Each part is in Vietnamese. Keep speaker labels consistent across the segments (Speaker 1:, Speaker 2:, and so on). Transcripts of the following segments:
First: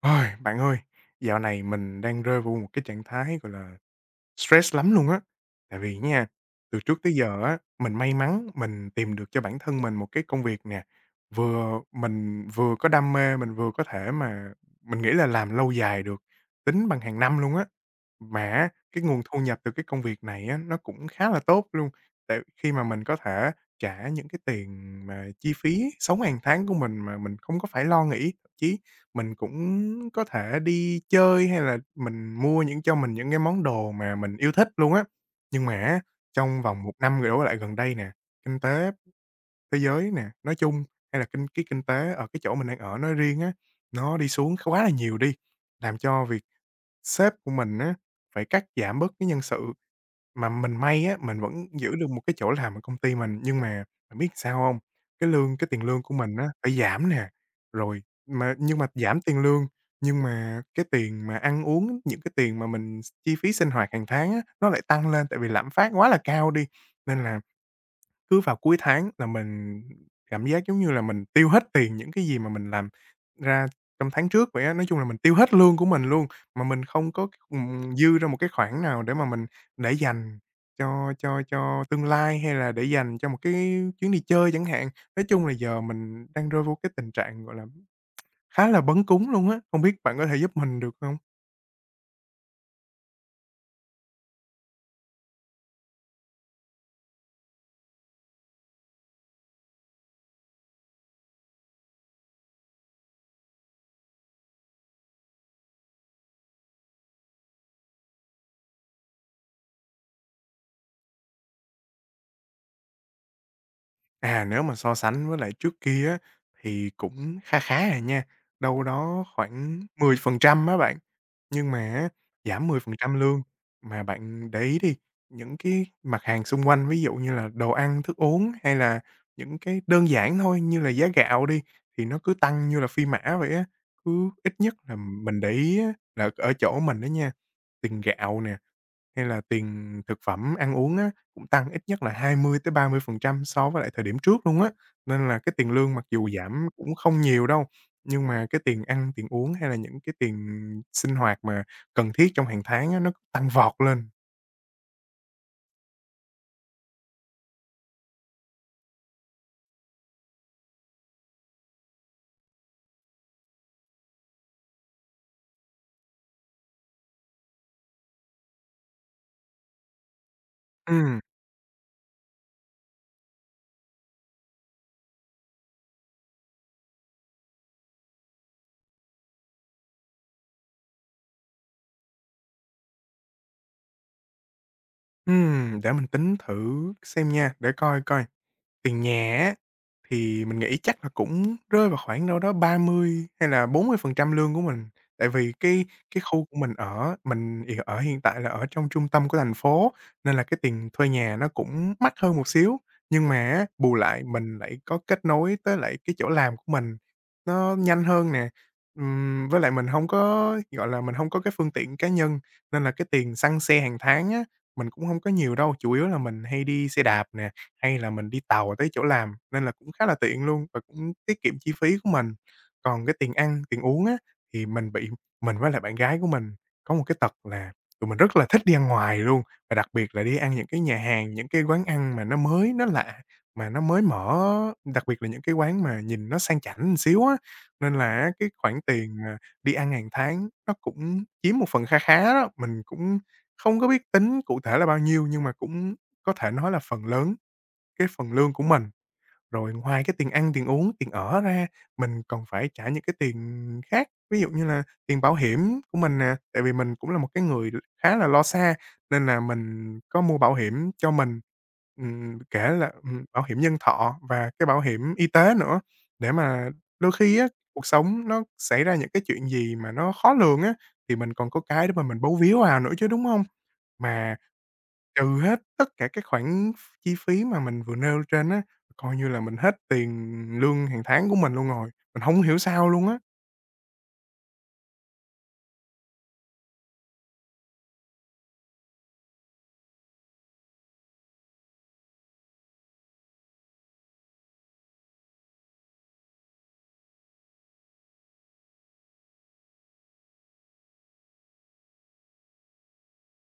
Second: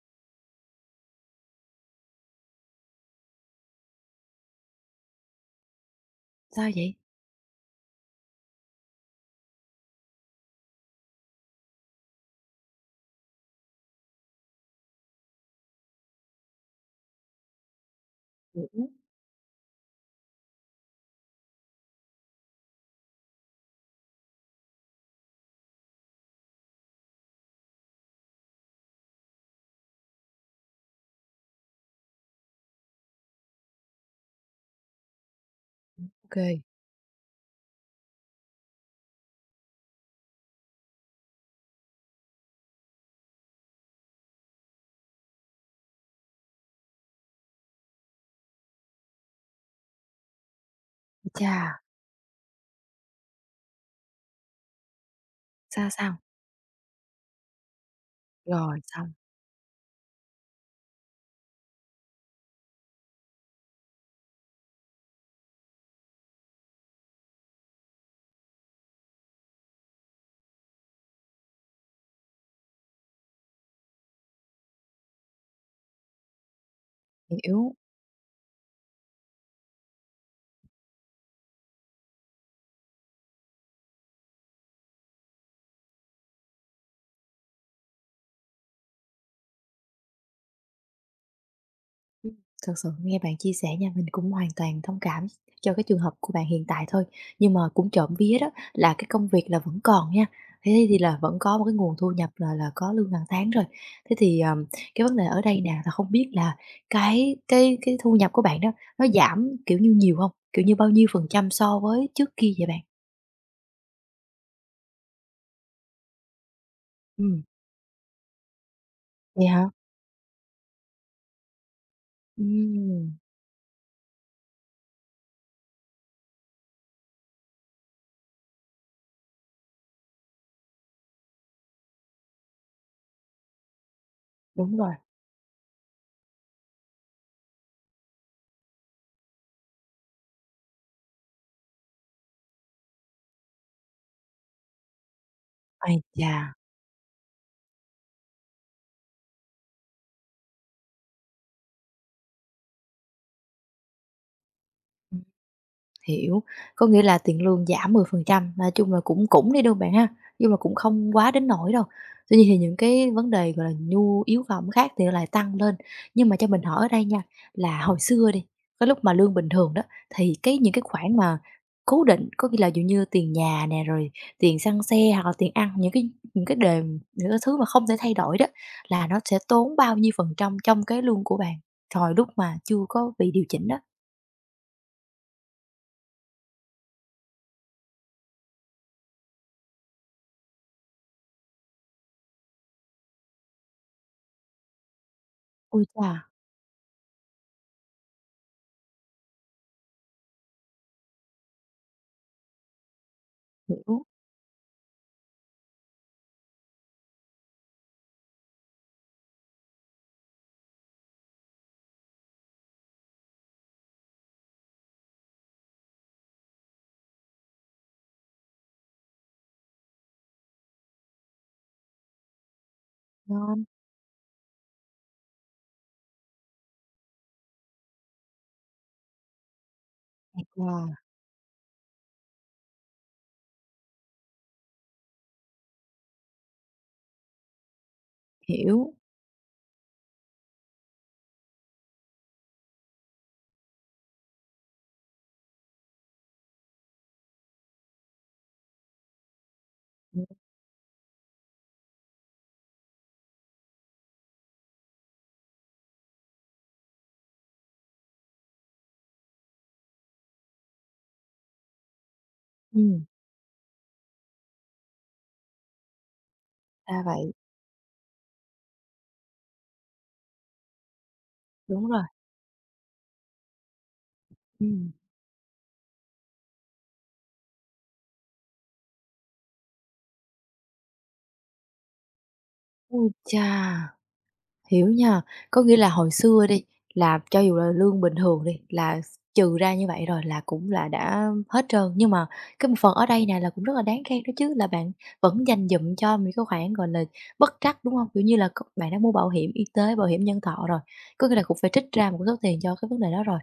Speaker 1: Ôi, bạn ơi, dạo này mình đang rơi vô một cái trạng thái, gọi là, stress lắm luôn á. Tại vì nha,
Speaker 2: Sao
Speaker 1: từ
Speaker 2: vậy?
Speaker 1: trước tới giờ á, mình may mắn mình tìm được cho bản thân mình một cái công việc nè, vừa mình vừa có đam mê, mình vừa có thể mà mình nghĩ là làm lâu dài được, tính bằng hàng năm luôn á. Mà
Speaker 2: Hiểu.
Speaker 1: cái nguồn thu nhập từ cái công việc này á, nó cũng khá là tốt luôn, tại khi mà mình có thể trả những cái tiền mà chi phí sống hàng tháng của mình mà mình không có phải lo nghĩ, thậm chí mình cũng có thể đi chơi hay là mình mua những cho mình những cái món đồ mà mình yêu thích luôn á. Nhưng mà á,
Speaker 2: OK.
Speaker 1: trong vòng một năm đổ lại gần đây nè, kinh tế thế giới nè, nói chung, hay là kinh tế ở cái chỗ mình đang ở nói riêng á, nó đi xuống quá là nhiều đi, làm cho việc Sếp của mình á, phải cắt giảm bớt cái nhân sự, mà mình may á,
Speaker 2: Ái
Speaker 1: mình
Speaker 2: chà,
Speaker 1: vẫn giữ được một cái chỗ làm ở công ty mình. Nhưng mà bạn biết sao hông? Cái lương cái tiền
Speaker 2: sao,
Speaker 1: lương của
Speaker 2: sao?
Speaker 1: mình á, phải giảm nè, rồi mà nhưng
Speaker 2: Rồi,
Speaker 1: mà
Speaker 2: xong,
Speaker 1: giảm tiền lương, nhưng mà cái tiền mà ăn uống, những cái tiền mà mình s chi phí sinh hoạt hàng tháng á, nó lại tăng lên tại vì lạm phát quá là cao đi, nên là cứ vào cuối tháng là mình cảm giác giống như là mình tiêu hết tiền những cái gì mà mình làm ra trong tháng trước vậy á. Nói chung là mình tiêu hết lương của mình luôn, mà mình không có,
Speaker 2: hiểu.
Speaker 1: dư ra một cái khoản nào để mà mình để dành cho tương lai, hay là để dành cho một cái chuyến đi chơi chẳng hạn. Nói chung là giờ mình đang rơi vô cái tình trạng, gọi là, khá là bấn cúng luôn á, không biết bạn có thể giúp mình được không?
Speaker 2: Ừm, Thực sự nghe bạn chia sẻ nha, mình cũng hoàn toàn thông cảm cho cái trường hợp của bạn hiện tại thôi. Nhưng mà cũng trộm vía đó là cái công việc là vẫn còn nha, thế thì là vẫn có một cái nguồn thu nhập là có lương hàng tháng rồi. Thế thì, cái vấn đề ở đây nè là không biết là cái thu nhập của bạn đó nó giảm, kiểu như, nhiều không? Kiểu như, bao nhiêu phần trăm so với trước kia vậy bạn?
Speaker 1: À, nếu mà so sánh với lại trước kia á, thì cũng
Speaker 2: Ừm.
Speaker 1: khá khá à nha, đâu đó
Speaker 2: Vậy hả?
Speaker 1: khoảng 10% á bạn. Nhưng mà á, giảm
Speaker 2: Ừm,
Speaker 1: 10% lương, mà bạn để ý đi, những cái mặt hàng xung quanh, ví dụ như là đồ ăn, thức uống hay là những cái đơn giản thôi như là giá gạo đi, thì nó cứ tăng như là phi mã vậy á. Cứ ít nhất
Speaker 2: đúng rồi.
Speaker 1: là mình để ý á, là ở chỗ mình á nha, tiền gạo nè, hay là tiền thực phẩm ăn uống á, cũng tăng ít nhất là hai mươi mươi tới ba mươi phần trăm so với lại thời điểm trước luôn á. Nên là cái tiền lương
Speaker 2: Ái
Speaker 1: mặc dù
Speaker 2: chà!
Speaker 1: giảm cũng không nhiều đâu, nhưng mà cái tiền ăn, tiền uống hay là những cái tiền sinh hoạt mà cần thiết trong hàng tháng á, nó tăng vọt lên.
Speaker 2: Hiểu, có nghĩa là tiền lương giảm 10%, nói chung là cũng cũng đi đâu bạn ha, nhưng mà cũng không quá đến nỗi đâu. Tuy nhiên thì những cái vấn đề, gọi là, nhu yếu phẩm khác thì nó lại tăng lên. Nhưng mà cho mình hỏi ở đây nha, là hồi xưa đi, cái lúc mà lương bình thường đó, thì cái những cái khoản
Speaker 1: Ừm,
Speaker 2: mà cố định, có nghĩa là dụ như tiền nhà nè, rồi tiền xăng xe hoặc là tiền ăn, những cái thứ mà không thể thay đổi đó, là nó sẽ tốn bao nhiêu phần trăm trong cái lương của bạn, thời lúc mà chưa có bị điều chỉnh đó?
Speaker 1: để mình tính thử xem nha, để coi coi. Tiền nhà á thì mình nghĩ chắc là cũng rơi vào khoảng đâu đó 30 hay là 40% lương của mình. Tại vì
Speaker 2: Ui chà,
Speaker 1: cái khu của mình ở, mình thì ở hiện tại là ở trong trung tâm của thành phố, nên là cái tiền thuê nhà nó cũng mắc hơn một xíu. Nhưng mà á, bù
Speaker 2: hiểu,
Speaker 1: lại mình lại có kết nối tới lại cái chỗ làm của mình, nó nhanh hơn nè. Với lại mình không có, gọi là, mình không có cái phương tiện cá nhân, nên là cái tiền xăng xe hàng tháng á, mình cũng không có nhiều đâu, chủ yếu là mình hay đi xe đạp nè hay là mình đi tàu tới chỗ làm, nên là cũng khá là tiện luôn và cũng tiết kiệm chi phí của mình. Còn cái tiền
Speaker 2: ngon.
Speaker 1: ăn, tiền uống á, thì mình bị mình với lại bạn gái của mình có một cái tật là tụi mình rất là thích đi ăn ngoài luôn, và đặc biệt là đi ăn những cái
Speaker 2: Wow,
Speaker 1: nhà hàng, những cái quán ăn mà nó mới, nó lạ, mà nó mới mở, đặc biệt là những cái quán mà nhìn nó sang chảnh một xíu á. Nên là á, cái khoản
Speaker 2: hiểu.
Speaker 1: tiền mà đi ăn hàng tháng nó cũng chiếm một phần kha khá đó, mình cũng không có biết tính cụ thể là bao nhiêu nhưng mà cũng có thể nói là phần lớn cái phần lương của mình, rồi ngoài cái
Speaker 2: Ừm,
Speaker 1: tiền ăn, tiền uống, tiền ở ra, mình còn phải trả những cái tiền khác, ví dụ như là tiền bảo hiểm của mình nè, tại vì mình cũng là một cái người khá là lo xa, nên là mình có mua bảo hiểm cho mình, kể là,
Speaker 2: ừm,
Speaker 1: bảo hiểm nhân thọ và cái bảo hiểm y tế nữa. Để mà
Speaker 2: Ra
Speaker 1: đôi
Speaker 2: vậy,
Speaker 1: khi á, cuộc sống nó xảy ra những cái chuyện gì mà nó khó lường á, thì mình còn có
Speaker 2: đúng
Speaker 1: cái để
Speaker 2: rồi.
Speaker 1: mà mình bấu víu vào nữa chứ, đúng không? Mà
Speaker 2: Ừm.
Speaker 1: trừ hết tất cả các khoản chi phí mà mình vừa nêu trên á, coi như là mình hết tiền lương hàng tháng của mình luôn rồi, mình hổng hiểu sao luôn
Speaker 2: Ôi
Speaker 1: á.
Speaker 2: chà! Hiểu nha. Có nghĩa là hồi xưa đi, là cho dù là lương bình thường đi, là trừ ra như vậy rồi là cũng là đã hết trơn, nhưng mà cái một phần ở đây này là cũng rất là đáng khen đó chứ, là bạn vẫn dành dụm cho những cái khoản, gọi là, bất trắc, đúng không? Kiểu như là, c bạn đã mua bảo hiểm y tế, bảo hiểm nhân thọ rồi, có nghĩa là cũng phải trích ra một số tiền cho cái vấn đề đó rồi.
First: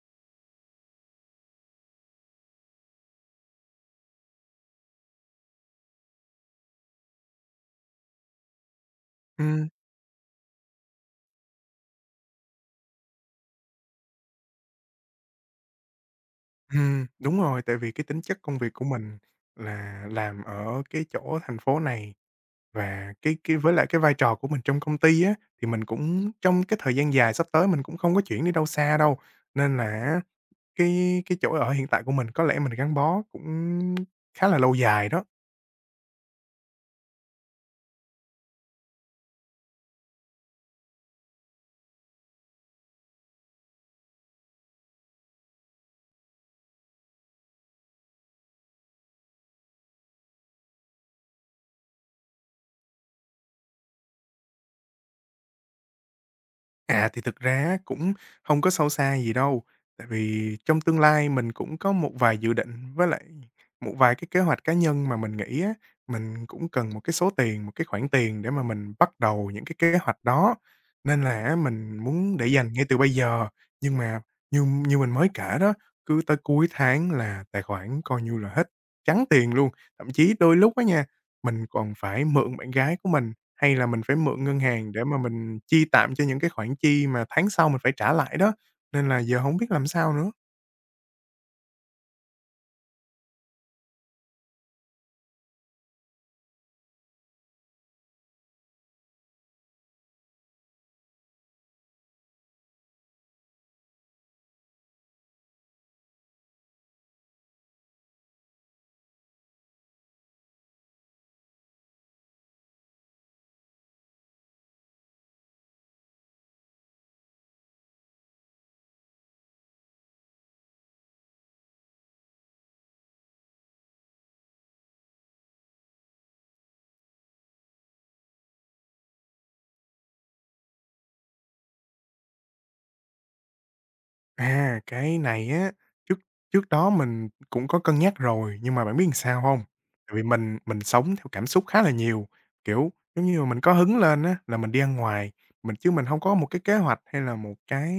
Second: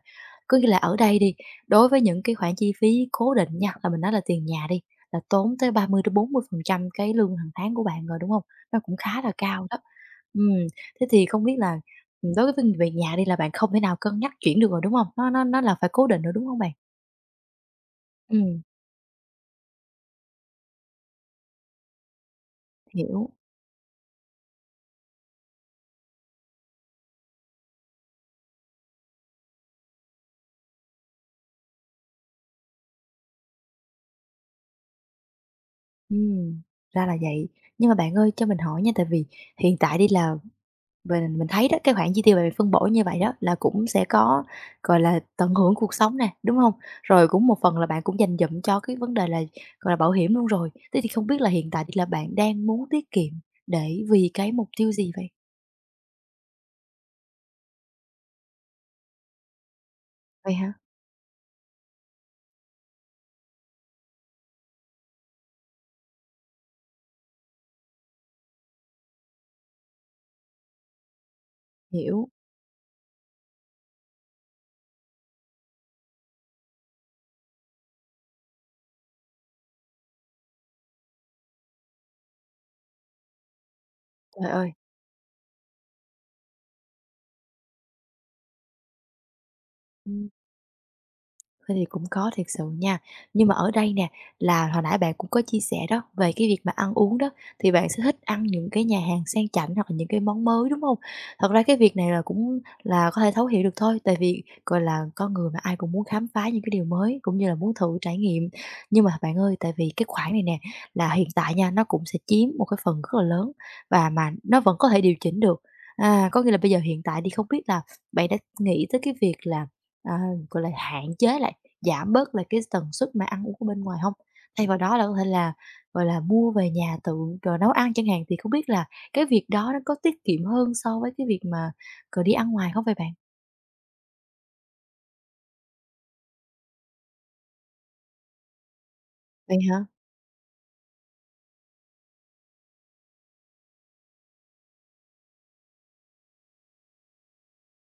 Speaker 2: Có nghĩa là ở đây đi, đối với những cái khoản chi phí cố định nha, là mình nói là tiền nhà đi, là tốn tới ba mươi mươi bốn mươi phần trăm cái lương hàng tháng của bạn rồi, đúng không? Nó cũng khá là cao
Speaker 1: Ừm,
Speaker 2: đó. Ừ. Thế thì không biết là, đối với phân về nhà đi là bạn không thể nào cân nhắc chuyển được rồi, đúng không? Nó là phải cố định rồi, đúng không bạn?
Speaker 1: Đúng rồi, tại vì cái tính chất công
Speaker 2: Ừm,
Speaker 1: việc của mình là làm ở cái chỗ thành phố này và
Speaker 2: hiểu,
Speaker 1: cái với lại cái vai trò của mình trong công ty á, thì mình cũng trong cái thời gian dài sắp tới mình cũng không có chuyển đi đâu xa đâu, nên là á cái chỗ ở hiện tại của mình có lẽ mình gắn bó cũng khá là lâu dài đó.
Speaker 2: ừm, ra là vậy. Nhưng mà bạn ơi, cho mình hỏi nha, tại vì hiện tại đi là mình thấy đó, cái khoản chi tiêu bạn phân bổ như vậy đó là cũng sẽ có, gọi là, tận hưởng cuộc sống nè, đúng không? Rồi cũng một phần là bạn cũng dành dụm cho cái vấn đề là, gọi là, bảo hiểm luôn rồi. Thế thì không biết là hiện tại thì là bạn đang muốn tiết kiệm để vì cái mục tiêu gì vậy?
Speaker 1: À, thì thực ra á cũng không có sâu xa gì đâu, tại
Speaker 2: Vậy
Speaker 1: vì
Speaker 2: hả?
Speaker 1: trong tương lai mình cũng có một vài dự định với lại một vài cái kế hoạch cá nhân mà mình nghĩ á, mình cũng cần một cái số tiền, một cái khoản tiền để mà mình bắt đầu những cái kế hoạch đó. Nên là á mình
Speaker 2: Hiểu,
Speaker 1: muốn để dành ngay từ bây giờ, nhưng mà như như mình mới kể đó, cứ tới cuối tháng là tài khoản coi như là hết trắng tiền luôn. Thậm chí đôi lúc á nha, mình còn phải mượn bạn gái của mình hay là mình phải mượn
Speaker 2: trời
Speaker 1: ngân
Speaker 2: ơi!
Speaker 1: hàng để mà mình chi tạm cho những cái khoản chi mà tháng sau mình phải trả lại đó, nên là giờ hổng biết làm sao nữa.
Speaker 2: Thế thì cũng có thiệt sự nha. Nhưng mà ở đây nè, là hồi nãy bạn cũng có chia sẻ đó, về cái việc mà ăn uống đó, thì bạn sẽ thích ăn những cái nhà hàng sang chảnh hoặc là những cái món mới, đúng hông? Thật ra cái việc này là cũng là có thể thấu hiểu được thôi, tại vì, gọi là, con người mà ai cũng muốn khám phá những cái điều mới, cũng như là muốn thử trải nghiệm. Nhưng mà bạn ơi, tại vì cái khoản này nè, là hiện tại nha, nó cũng sẽ chiếm một cái phần rất là lớn và mà nó vẫn có thể điều chỉnh được. À, có nghĩa là bây giờ hiện tại đi, không biết là bạn đã nghĩ tới cái việc là, à, gọi là, hạn chế lại? Giảm bớt là cái tần suất mà ăn uống ở bên ngoài không? Thay vào đó là có thể là, gọi là, mua về nhà tự, rồi nấu ăn chẳng hạn, thì không biết là cái việc đó nó có tiết kiệm hơn so với cái việc mà, cờ đi ăn ngoài không vậy bạn?
Speaker 1: À, cái này á, trước trước đó mình cũng có cân nhắc rồi, nhưng mà bạn biết làm sao
Speaker 2: Vậy
Speaker 1: hông?
Speaker 2: hả?
Speaker 1: Tại vì mình sống theo cảm xúc khá là nhiều, kiểu, giống như là, mình có hứng lên á là mình đi ăn ngoài, mình hông có một cái kế hoạch hay là một cái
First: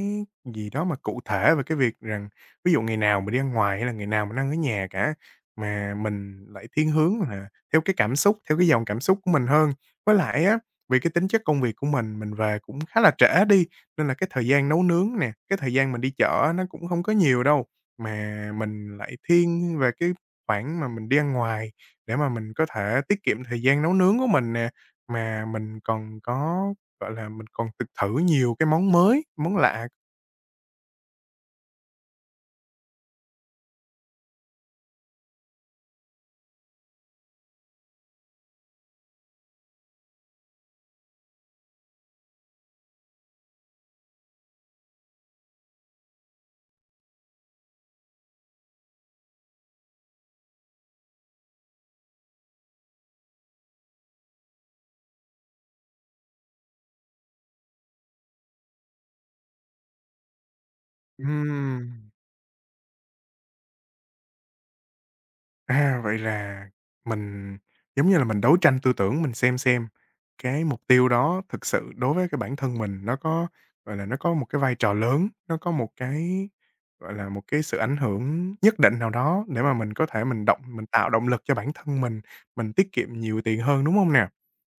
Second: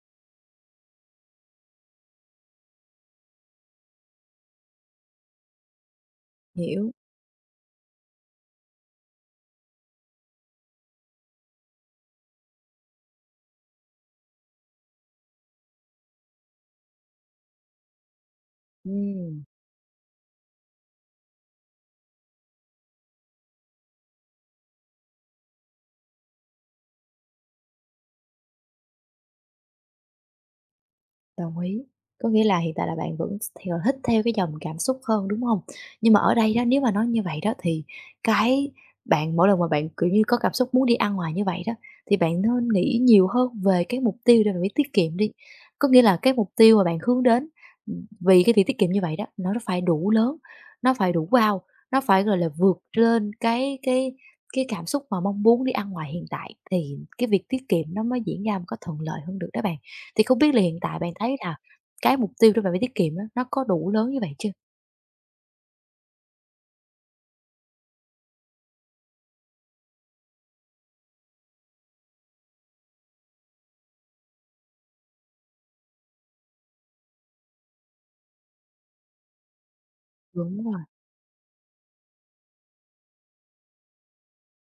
Speaker 1: gì đó mà cụ thể về cái việc rằng ví dụ ngày nào mình đi ăn ngoài hay là ngày nào mình ăn ở nhà cả, mà mình lại
Speaker 2: Hiểu,
Speaker 1: thiên hướng là theo cái cảm xúc, theo cái dòng cảm xúc của mình hơn. Với lại á, vì cái tính chất công việc của mình về cũng khá là trễ đi, nên là cái thời gian nấu nướng nè, cái thời gian mình đi chợ á nó cũng không có nhiều đâu, mà mình lại
Speaker 2: ừ.
Speaker 1: thiên về cái khoản mà mình đi ăn ngoài để mà mình có thể tiết kiệm thời gian nấu nướng của mình nè. Mà mình còn có, gọi là, mình còn thử nhiều cái món mới, món lạ.
Speaker 2: Đồng ý. Có nghĩa là hiện tại là bạn vẫn theo thích theo cái dòng cảm xúc hơn, đúng không? Nhưng mà ở đây đó, nếu mà nói như vậy đó thì cái bạn mỗi lần mà bạn, kiểu như, có cảm xúc muốn đi ăn ngoài như vậy đó, thì bạn nên nghĩ nhiều hơn về cái mục tiêu để bạn biết tiết kiệm đi. Có nghĩa là cái mục tiêu mà bạn hướng đến, vì cái việc tiết kiệm như vậy đó, nó phải đủ lớn, nó phải đủ wow, nó phải, gọi là, vượt lên cái cảm xúc mà mong muốn đi ăn ngoài hiện tại thì cái việc tiết kiệm nó mới diễn ra một cách thuận lợi hơn được đó bạn. Thì không biết là hiện tại bạn thấy là
Speaker 1: Ừm.
Speaker 2: cái mục tiêu để bạn phải tiết kiệm á, nó có đủ lớn như vậy chưa?
Speaker 1: À, vậy là mình, giống như là, mình đấu tranh tư tưởng, mình xem cái mục tiêu đó thực sự đối với cái bản thân mình nó có, gọi là, nó có một cái vai trò lớn, nó có một cái, gọi là, một cái sự ảnh hưởng nhất định nào đó để mà mình có thể
Speaker 2: Đúng rồi,
Speaker 1: mình tạo động lực cho bản thân mình tiết kiệm nhiều tiền hơn, đúng không nè?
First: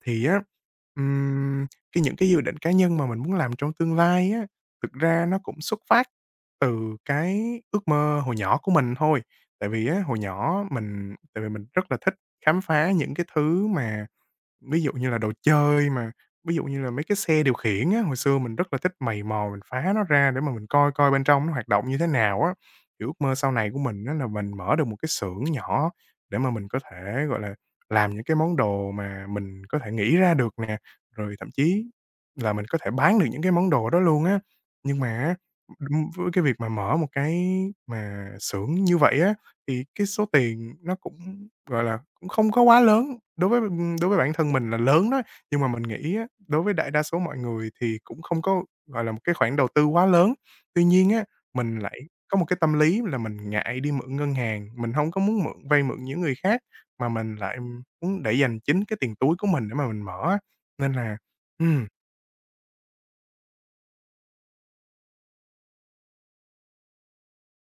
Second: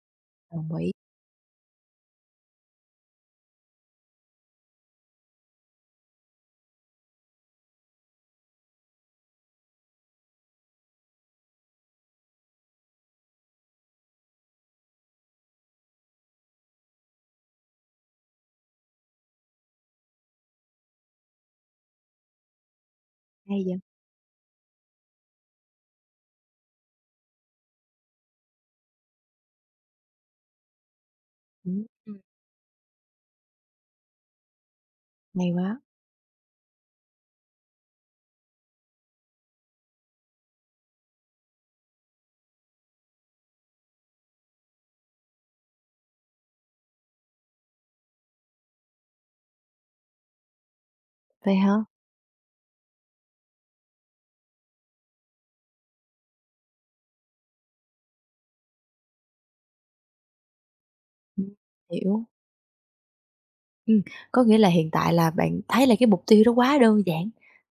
Speaker 1: Thì á,
Speaker 2: đồng ý,
Speaker 1: ừm, cái những cái dự định cá nhân mà mình muốn làm trong tương lai á, thực ra nó cũng xuất phát từ cái ước mơ hồi nhỏ của mình thôi. Tại vì á, hồi nhỏ mình tại vì mình rất là thích khám phá những cái thứ mà ví dụ như là đồ chơi mà ví dụ như là mấy cái xe điều khiển á, hồi xưa mình rất là thích mày mò mình phá nó ra để mà mình coi coi bên trong nó hoạt động như thế nào á. Thì ước mơ sau
Speaker 2: hay
Speaker 1: này
Speaker 2: vậy,
Speaker 1: của mình á là mình mở được một cái xưởng nhỏ để mà mình có thể, gọi là, làm những cái món đồ mà mình có thể nghĩ ra được nè, rồi thậm chí
Speaker 2: ừm.
Speaker 1: là mình có thể bán được những cái món đồ đó luôn á. Nhưng mà á,
Speaker 2: Hay quá,
Speaker 1: với cái việc mà mở một cái mà xưởng như vậy á, thì cái số tiền nó cũng, gọi là cũng không có quá lớn, đối với bản thân mình là lớn đó, nhưng mà mình nghĩ á, đối với đại đa số mọi người thì cũng không có, gọi là, một cái khoản đầu tư quá lớn. Tuy nhiên á,
Speaker 2: vậy hả?
Speaker 1: mình lại có một cái tâm lý là mình ngại đi mượn ngân hàng, mình không có muốn mượn vay mượn những người khác, mà mình lại muốn để dành chính cái tiền túi của mình để mà mình mở á, nên là
Speaker 2: Ừm,
Speaker 1: ừm,
Speaker 2: hiểu. Ừm, có nghĩa là hiện tại là bạn thấy là cái mục tiêu đó quá đơn giản,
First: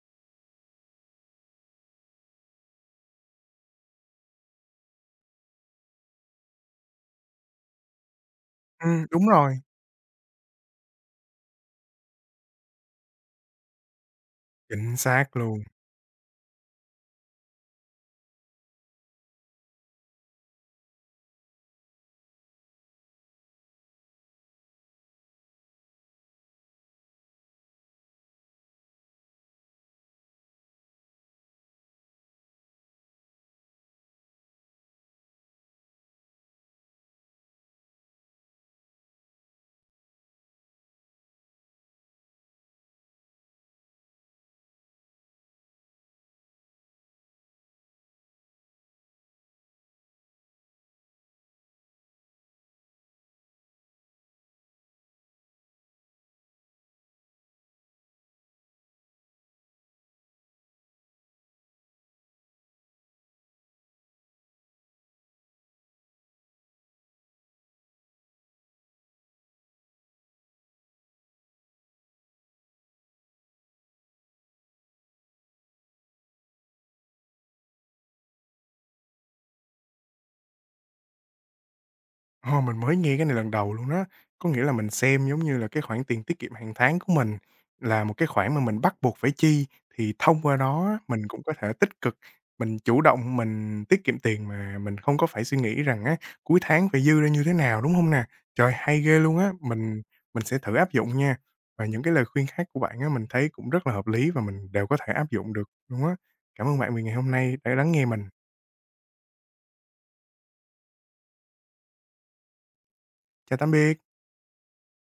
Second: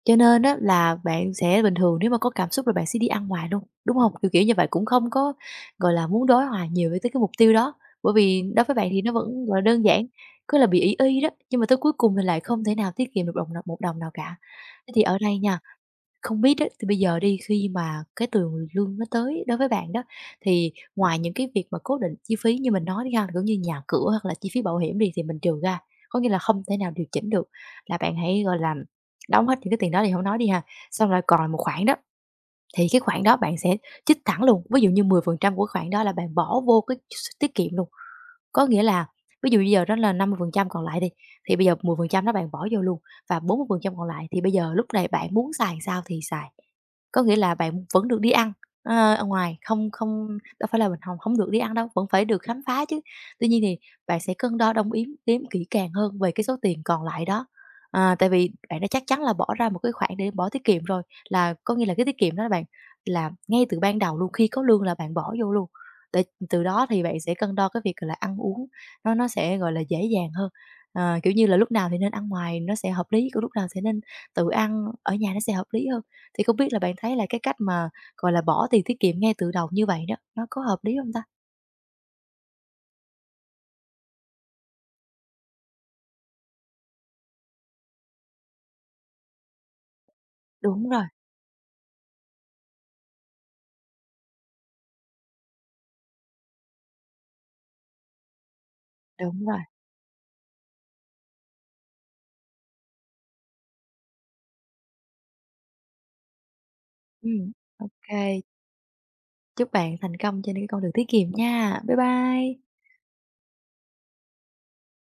Speaker 2: cho nên á là bạn sẽ bình thường nếu mà có cảm xúc là bạn sẽ đi ăn ngoài luôn, đúng không? Kiểu như vậy, cũng không có, gọi là, muốn đối hòa nhiều với tới cái mục tiêu đó, bởi vì đối với bạn thì nó
Speaker 1: đúng
Speaker 2: vẫn, gọi là,
Speaker 1: rồi,
Speaker 2: đơn giản, cứ là bị ý y đó, nhưng mà tới cuối cùng thì lại không thể nào tiết kiệm được đồng nào một đồng nào cả. Thế
Speaker 1: chính
Speaker 2: thì ở
Speaker 1: xác
Speaker 2: đây nha,
Speaker 1: luôn.
Speaker 2: không biết á, thì bây giờ đi khi mà cái tiền lương nó tới đối với bạn đó, thì ngoài những cái việc mà cố định chi phí như mình nói đi ha, cũng như nhà cửa hoặc là chi phí bảo hiểm đi thì mình trừ ra, có nghĩa là không thể nào điều chỉnh được, là bạn hãy, gọi là, đóng hết những cái tiền đó thì không nói đi ha, xong rồi còn một khoản đó, thì cái khoản đó bạn sẽ chích thẳng luôn, ví dụ như 10% của khoản đó là bạn bỏ vô cái tiết kiệm luôn. Có nghĩa là ví dụ bây giờ đó là 50% còn lại đi, thì bây giờ 10% đó bạn bỏ vô luôn và 40% còn lại thì bây giờ lúc này bạn muốn xài sao thì xài. Có nghĩa là bạn vẫn được đi ăn, ờ, ở ngoài, không không đâu phải là mình không được đi ăn đâu, vẫn phải được khám phá chứ. Tuy nhiên thì bạn sẽ cân đo đong yếm đếm kỹ càng hơn về cái số tiền còn lại đó. À, tại vì bạn đã chắc chắn là bỏ ra một cái khoản để bỏ tiết kiệm rồi, là có nghĩa là cái tiết kiệm đó bạn là ngay từ ban đầu luôn, khi có lương là bạn bỏ vô luôn, để từ đó thì bạn sẽ cân đo cái việc, là, ăn uống, nó sẽ, gọi là, dễ dàng hơn. Ờ, kiểu như là, lúc nào thì nên ăn ngoài nó sẽ hợp lý, còn lúc nào sẽ nên tự ăn ở nhà nó sẽ hợp lý hơn. Thì không biết là bạn thấy là cái cách mà, gọi là, bỏ tiền tiết kiệm ngay từ đầu như vậy đó, nó có hợp lý không ta?
Speaker 1: Ồ, mình mới nghe cái này lần đầu luôn đó. Có nghĩa là mình xem giống như là cái khoản tiền tiết kiệm hàng tháng của mình là một cái khoản mà mình bắt buộc phải chi, thì thông qua
Speaker 2: Đúng
Speaker 1: đó
Speaker 2: rồi,
Speaker 1: mình cũng có thể tích cực, mình chủ động mình tiết kiệm tiền mà mình không có phải suy nghĩ rằng á, cuối tháng phải dư ra như thế nào, đúng không nè? Trời, hay ghê luôn
Speaker 2: đúng
Speaker 1: á,
Speaker 2: rồi.
Speaker 1: mình sẽ thử áp dụng nha. Và những cái lời khuyên khác của bạn á, mình thấy cũng rất là hợp lý và mình đều có thể áp dụng được luôn á. Cảm ơn bạn vì ngày hôm
Speaker 2: Ừm,
Speaker 1: nay đã
Speaker 2: ô,
Speaker 1: lắng nghe mình.
Speaker 2: chúc bạn thành công trên cái con đường tiết kiệm nha. Bye bye.
Speaker 1: Chào tạm biệt.